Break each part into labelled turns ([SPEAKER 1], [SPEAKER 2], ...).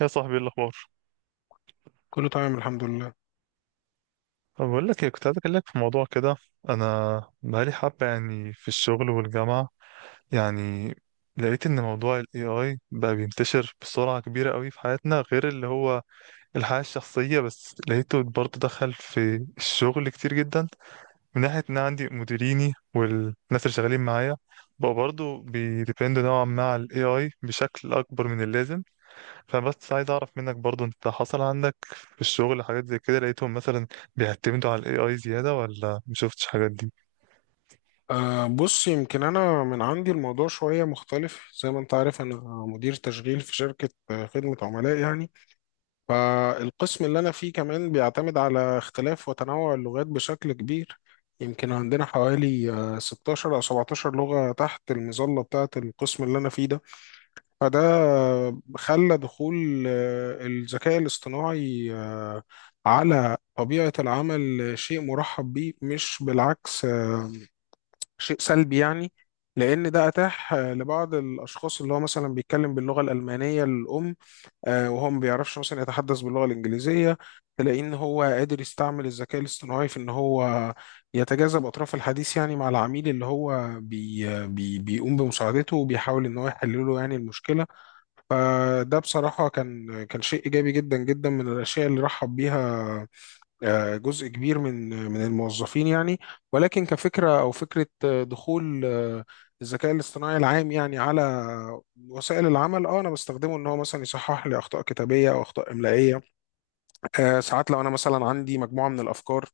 [SPEAKER 1] يا صاحبي، إيه الاخبار؟
[SPEAKER 2] كله تمام الحمد لله.
[SPEAKER 1] طب، بقول لك إيه، كنت عايز اكلمك في موضوع كده. انا بقالي حبه، يعني، في الشغل والجامعه. يعني لقيت ان موضوع الاي اي بقى بينتشر بسرعه كبيره قوي في حياتنا، غير اللي هو الحياه الشخصيه، بس لقيته برضه دخل في الشغل كتير جدا من ناحيه ان أنا عندي مديريني والناس اللي شغالين معايا بقوا برضه بيديبندوا نوعا ما على الاي اي بشكل اكبر من اللازم. فبس عايز اعرف منك برضو، انت حصل عندك في الشغل حاجات زي كده؟ لقيتهم مثلا بيعتمدوا على الاي اي زيادة ولا مشوفتش حاجات دي؟
[SPEAKER 2] بص، يمكن أنا من عندي الموضوع شوية مختلف زي ما أنت عارف. أنا مدير تشغيل في شركة، خدمة عملاء يعني. فالقسم اللي أنا فيه كمان بيعتمد على اختلاف وتنوع اللغات بشكل كبير. يمكن عندنا حوالي 16 أو 17 لغة تحت المظلة بتاعة القسم اللي أنا فيه ده. فده خلى دخول الذكاء الاصطناعي على طبيعة العمل شيء مرحب بيه، مش بالعكس شيء سلبي يعني. لأن ده أتاح لبعض الأشخاص اللي هو مثلا بيتكلم باللغة الألمانية الأم، وهو ما بيعرفش مثلا يتحدث باللغة الإنجليزية. تلاقيه إن هو قادر يستعمل الذكاء الاصطناعي في إن هو يتجاذب أطراف الحديث يعني مع العميل، اللي هو بي بي بيقوم بمساعدته، وبيحاول إن هو يحل له يعني المشكلة. فده بصراحة كان شيء إيجابي جدا جدا، من الأشياء اللي رحب بيها جزء كبير من الموظفين يعني. ولكن كفكرة أو فكرة دخول الذكاء الاصطناعي العام يعني على وسائل العمل. اه انا بستخدمه ان هو مثلا يصحح لي اخطاء كتابيه او اخطاء املائيه. ساعات لو انا مثلا عندي مجموعه من الافكار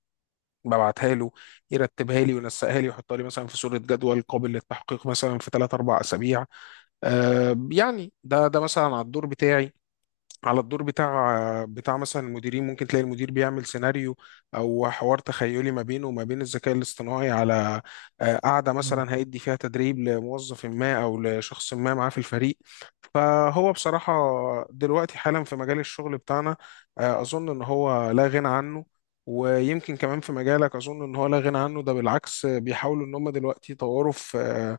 [SPEAKER 2] ببعتها له، يرتبها لي وينسقها لي ويحطها لي مثلا في صوره جدول قابل للتحقيق مثلا في 3 4 اسابيع. يعني ده مثلا على الدور بتاعي، على الدور بتاع مثلا المديرين. ممكن تلاقي المدير بيعمل سيناريو او حوار تخيلي ما بينه وما بين الذكاء الاصطناعي على قعده
[SPEAKER 1] مم.
[SPEAKER 2] مثلا هيدي فيها تدريب لموظف ما او لشخص ما معاه في الفريق. فهو بصراحه دلوقتي حالا في مجال الشغل بتاعنا اظن ان هو لا غنى عنه. ويمكن كمان في مجالك اظن ان هو لا غنى عنه، ده بالعكس بيحاولوا ان هم دلوقتي يطوروا في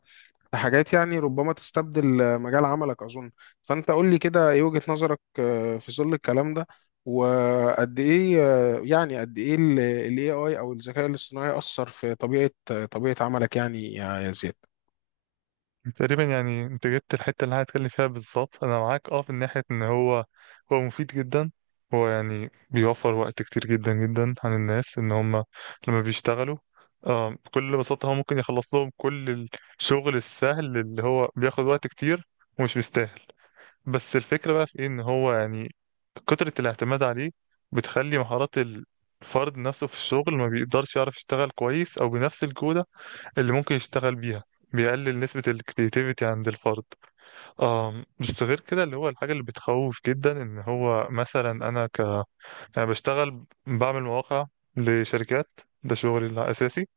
[SPEAKER 2] حاجات يعني ربما تستبدل مجال عملك أظن. فأنت قول لي كده إيه وجهة نظرك في ظل الكلام ده، وقد إيه يعني قد إيه ال AI أو الذكاء الاصطناعي أثر في طبيعة عملك يعني يا زياد؟
[SPEAKER 1] تقريبا يعني انت جبت الحتة اللي أنا هتكلم فيها بالظبط. انا معاك في ناحية ان هو مفيد جدا. هو يعني بيوفر وقت كتير جدا جدا عن الناس ان هم لما بيشتغلوا. بكل بساطة هو ممكن يخلص لهم كل الشغل السهل اللي هو بياخد وقت كتير ومش مستاهل. بس الفكرة بقى في إيه؟ إن هو يعني كترة الاعتماد عليه بتخلي مهارات الفرد نفسه في الشغل ما بيقدرش يعرف يشتغل كويس أو بنفس الجودة اللي ممكن يشتغل بيها. بيقلل نسبة الكرياتيفيتي عند الفرد. بس غير كده، اللي هو الحاجة اللي بتخوف جدا إن هو مثلا أنا ك، يعني بشتغل بعمل مواقع لشركات، ده شغلي الأساسي.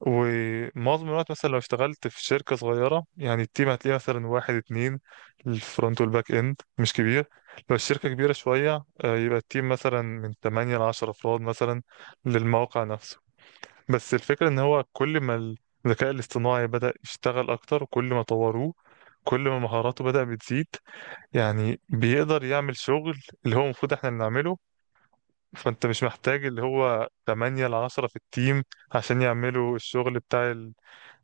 [SPEAKER 1] ومعظم الوقت مثلا لو اشتغلت في شركة صغيرة يعني التيم هتلاقيه مثلا واحد اتنين، الفرونت والباك اند مش كبير. لو الشركة كبيرة شوية يبقى التيم مثلا من 8 ل 10 أفراد مثلا للموقع نفسه. بس الفكرة إن هو كل ما الذكاء الاصطناعي بدأ يشتغل أكتر وكل ما طوروه كل ما مهاراته بدأ بتزيد، يعني بيقدر يعمل شغل اللي هو المفروض احنا اللي نعمله. فانت مش محتاج اللي هو 8 ل 10 في التيم عشان يعملوا الشغل بتاع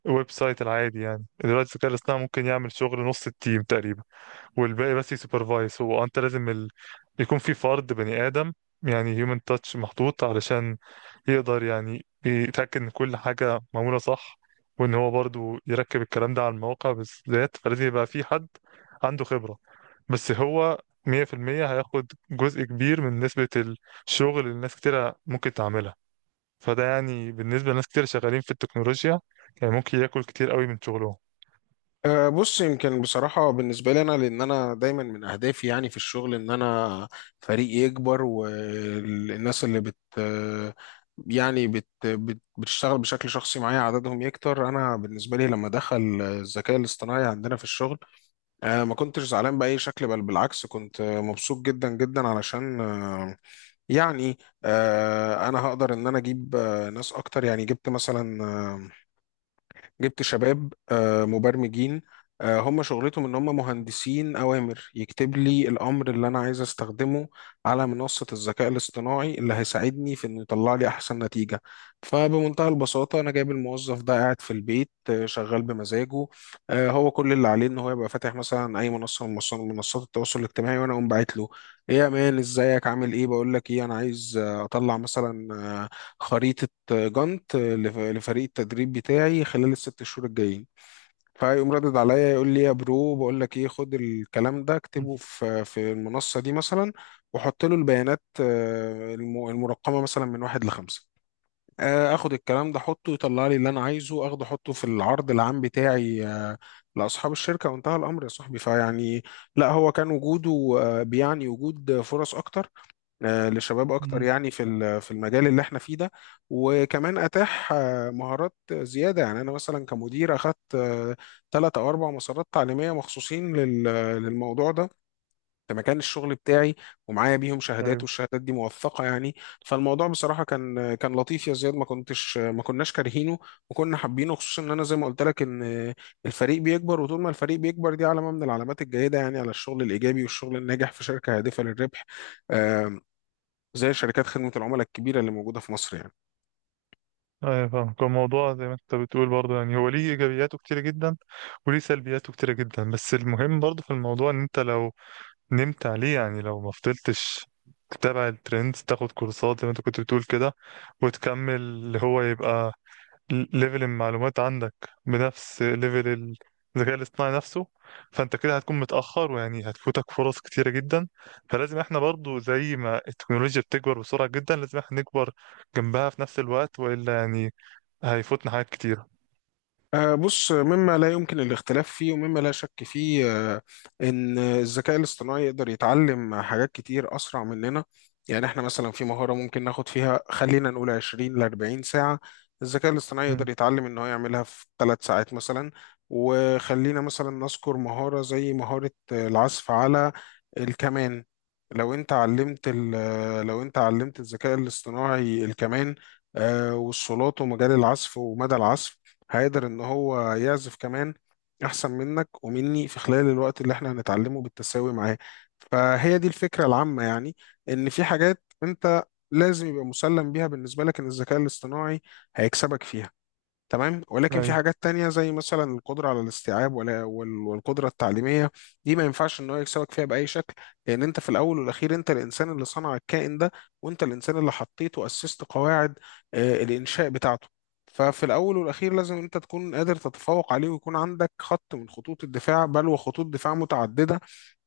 [SPEAKER 1] ويب سايت العادي. يعني دلوقتي الذكاء الاصطناعي ممكن يعمل شغل نص التيم تقريبا والباقي بس يسوبرفايز. هو انت لازم ال... يكون في فرد بني ادم، يعني هيومن تاتش محطوط علشان يقدر يعني يتاكد ان كل حاجه معموله صح، وان هو برضو يركب الكلام ده على المواقع بالذات، فلازم يبقى في حد عنده خبره. بس هو 100% هياخد جزء كبير من نسبه الشغل اللي الناس كتيره ممكن تعملها. فده يعني بالنسبة لناس كتير شغالين في التكنولوجيا يعني ممكن ياكل كتير قوي من شغلهم.
[SPEAKER 2] بص، يمكن بصراحة بالنسبة لي أنا، لأن أنا دايما من أهدافي يعني في الشغل إن أنا فريقي يكبر، والناس اللي بت يعني بت بت بتشتغل بشكل شخصي معايا عددهم يكتر. أنا بالنسبة لي لما دخل الذكاء الاصطناعي عندنا في الشغل ما كنتش زعلان بأي شكل، بل بالعكس كنت مبسوط جدا جدا، علشان أه، يعني أه، أنا هقدر إن أنا أجيب ناس أكتر. يعني جبت شباب مبرمجين. هم شغلتهم ان هم مهندسين اوامر، يكتب لي الامر اللي انا عايز استخدمه على منصة الذكاء الاصطناعي اللي هيساعدني في انه يطلع لي احسن نتيجة. فبمنتهى البساطة، انا جايب الموظف ده قاعد في البيت شغال بمزاجه. هو كل اللي عليه ان هو يبقى فاتح مثلا اي منصة من منصات التواصل الاجتماعي، وانا اقوم باعت له ايه يا مان، ازيك عامل ايه؟ بقول لك ايه، انا عايز اطلع مثلا آه، خريطة جانت لفريق التدريب بتاعي خلال الست شهور الجايين. فيقوم ردد عليا يقول لي يا برو، بقول لك ايه، خد الكلام ده
[SPEAKER 1] مم.
[SPEAKER 2] اكتبه في المنصة دي مثلا، وحط له البيانات المرقمة مثلا من واحد لخمسة. اخد الكلام ده احطه يطلع لي اللي انا عايزه، اخده احطه في العرض العام بتاعي لاصحاب الشركة، وانتهى الامر يا صاحبي. فيعني لا، هو كان وجوده بيعني وجود فرص اكتر لشباب اكتر
[SPEAKER 1] مم.
[SPEAKER 2] يعني في في المجال اللي احنا فيه ده. وكمان اتاح مهارات زياده، يعني انا مثلا كمدير اخذت ثلاث او اربع مسارات تعليميه مخصوصين للموضوع ده في مكان الشغل بتاعي، ومعايا بيهم شهادات،
[SPEAKER 1] ايوه.
[SPEAKER 2] والشهادات دي موثقه يعني. فالموضوع بصراحه كان لطيف يا زياد، ما كناش كارهينه، وكنا حابينه. خصوصا ان انا زي ما قلت لك ان الفريق بيكبر، وطول ما الفريق بيكبر دي علامه من العلامات الجيده يعني على الشغل الايجابي والشغل الناجح في شركه هادفه للربح، زي شركات خدمة العملاء الكبيرة اللي موجودة في مصر يعني.
[SPEAKER 1] ايوه فاهم، كان الموضوع زي ما انت بتقول برضه، يعني هو ليه ايجابياته كتيره جدا وليه سلبياته كتيره جدا. بس المهم برضه في الموضوع ان انت لو نمت عليه، يعني لو ما فضلتش تتابع الترندز، تاخد كورسات زي ما انت كنت بتقول كده، وتكمل اللي هو يبقى ليفل المعلومات عندك بنفس ليفل ال- الذكاء الاصطناعي نفسه، فانت كده هتكون متأخر ويعني هتفوتك فرص كتيرة جدا. فلازم احنا برضو زي ما التكنولوجيا بتكبر بسرعة جدا لازم احنا نكبر جنبها في نفس الوقت، وإلا يعني هيفوتنا حاجات كتيرة.
[SPEAKER 2] بص، مما لا يمكن الاختلاف فيه ومما لا شك فيه آه، ان الذكاء الاصطناعي يقدر يتعلم حاجات كتير اسرع مننا. يعني احنا مثلا في مهارة ممكن ناخد فيها خلينا نقول 20 ل 40 ساعة، الذكاء الاصطناعي يقدر
[SPEAKER 1] مم.
[SPEAKER 2] يتعلم ان هو يعملها في 3 ساعات مثلا. وخلينا مثلا نذكر مهارة زي مهارة العزف على الكمان. لو انت علمت الذكاء الاصطناعي الكمان والصولات ومجال العزف ومدى العزف، هيقدر ان هو يعزف كمان احسن منك ومني في خلال الوقت اللي احنا هنتعلمه بالتساوي معاه. فهي دي الفكرة العامة يعني، ان في حاجات انت لازم يبقى مسلم بيها بالنسبة لك، ان الذكاء الاصطناعي هيكسبك فيها تمام. ولكن في
[SPEAKER 1] أيوة.
[SPEAKER 2] حاجات تانية زي مثلا القدرة على الاستيعاب والقدرة التعليمية، دي ما ينفعش ان هو يكسبك فيها بأي شكل. لأن انت في الأول والأخير انت الإنسان اللي صنع الكائن ده، وانت الإنسان اللي حطيته وأسست قواعد الإنشاء بتاعته. ففي الأول والأخير لازم انت تكون قادر تتفوق عليه، ويكون عندك خط من خطوط الدفاع، بل وخطوط دفاع متعددة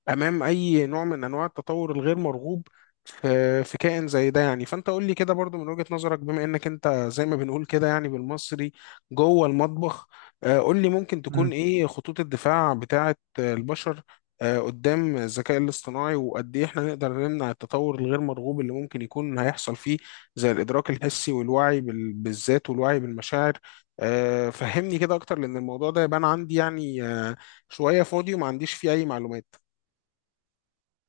[SPEAKER 2] امام اي نوع من انواع التطور الغير مرغوب في كائن زي ده يعني. فانت قول لي كده برضو من وجهة نظرك، بما انك انت زي ما بنقول كده يعني بالمصري جوه المطبخ، قول لي ممكن تكون ايه خطوط الدفاع بتاعه البشر قدام الذكاء الاصطناعي، وقد ايه احنا نقدر نمنع التطور الغير مرغوب اللي ممكن يكون هيحصل فيه زي الادراك الحسي والوعي بالذات والوعي بالمشاعر. فهمني كده اكتر، لان الموضوع ده يبان عندي يعني شوية فاضي وما عنديش فيه اي معلومات.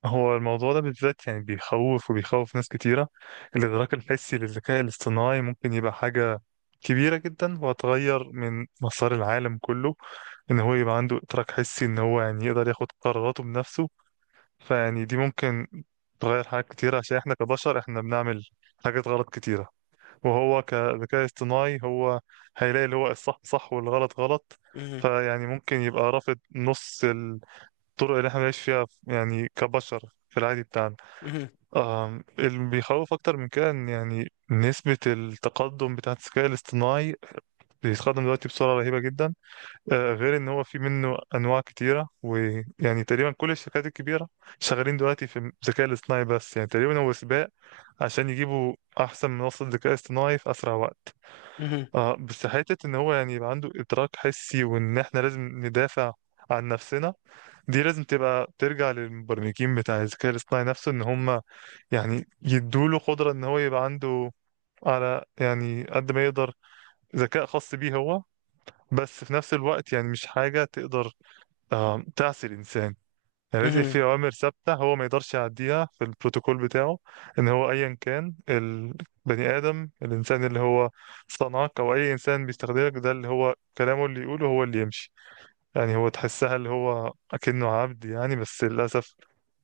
[SPEAKER 1] هو الموضوع ده بالذات يعني بيخوف وبيخوف ناس كتيرة. الإدراك الحسي للذكاء الاصطناعي ممكن يبقى حاجة كبيرة جدا وهتغير من مسار العالم كله. إن هو يبقى عنده إدراك حسي، إن هو يعني يقدر ياخد قراراته بنفسه، فيعني دي ممكن تغير حاجات كتيرة عشان إحنا كبشر إحنا بنعمل حاجات غلط كتيرة، وهو كذكاء اصطناعي هو هيلاقي اللي هو الصح صح والغلط غلط.
[SPEAKER 2] مهم.
[SPEAKER 1] فيعني ممكن يبقى رافض نص الطرق اللي إحنا بنعيش فيها يعني كبشر في العادي بتاعنا.
[SPEAKER 2] مهم.
[SPEAKER 1] اللي بيخوف أكتر من كده إن يعني نسبة التقدم بتاعة الذكاء الاصطناعي بيتقدم دلوقتي بسرعة رهيبة جدا. غير إن هو في منه أنواع كتيرة، ويعني تقريبا كل الشركات الكبيرة شغالين دلوقتي في الذكاء الاصطناعي، بس يعني تقريبا هو سباق عشان يجيبوا أحسن منصة ذكاء اصطناعي في أسرع وقت.
[SPEAKER 2] مهم.
[SPEAKER 1] بس حتة إن هو يعني يبقى عنده إدراك حسي وإن إحنا لازم ندافع عن نفسنا، دي لازم تبقى ترجع للمبرمجين بتاع الذكاء الاصطناعي نفسه. ان هم يعني يدوله قدرة ان هو يبقى عنده، على يعني قد ما يقدر، ذكاء خاص بيه هو، بس في نفس الوقت يعني مش حاجة تقدر تعصي الانسان. يعني لازم
[SPEAKER 2] مهم.
[SPEAKER 1] في اوامر ثابتة هو ما يقدرش يعديها في البروتوكول بتاعه. ان هو ايا كان البني ادم الانسان اللي هو صنعك او اي انسان بيستخدمك، ده اللي هو كلامه اللي يقوله هو اللي يمشي. يعني هو تحسها اللي هو اكنه عبد، يعني بس للاسف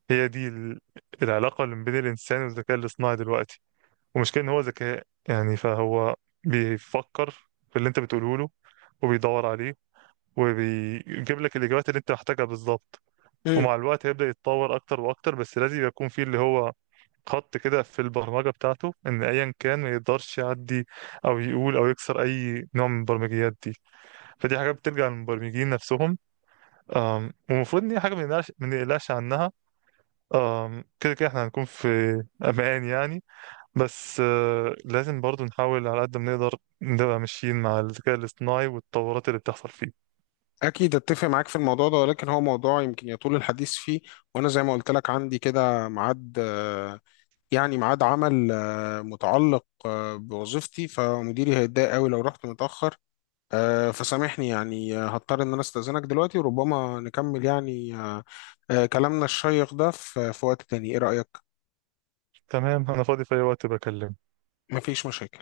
[SPEAKER 1] هي دي ال- العلاقة اللي بين الإنسان والذكاء الاصطناعي دلوقتي. ومشكلة إن هو ذكاء يعني فهو بيفكر في اللي أنت بتقوله له وبيدور عليه وبيجيب لك الإجابات اللي أنت محتاجها بالظبط.
[SPEAKER 2] مهم.
[SPEAKER 1] ومع الوقت هيبدأ يتطور أكتر وأكتر، بس لازم يكون فيه اللي هو خط كده في البرمجة بتاعته إن أيا كان ما يقدرش يعدي أو يقول أو يكسر أي نوع من البرمجيات دي. فدي حاجات بترجع للمبرمجين نفسهم. ومفروض إن هي حاجة ما نقلقش عنها. كده كده احنا هنكون في امان يعني. بس لازم برضو نحاول على قد ما نقدر نبقى ماشيين مع الذكاء الاصطناعي والتطورات اللي بتحصل فيه.
[SPEAKER 2] أكيد أتفق معاك في الموضوع ده، ولكن هو موضوع يمكن يطول الحديث فيه. وأنا زي ما قلت لك عندي كده ميعاد، يعني ميعاد عمل متعلق بوظيفتي، فمديري هيتضايق أوي لو رحت متأخر. فسامحني يعني، هضطر إن أنا أستأذنك دلوقتي، وربما نكمل يعني كلامنا الشيق ده في وقت تاني. إيه رأيك؟
[SPEAKER 1] تمام، انا فاضي في اي وقت، بكلمك.
[SPEAKER 2] مفيش مشاكل.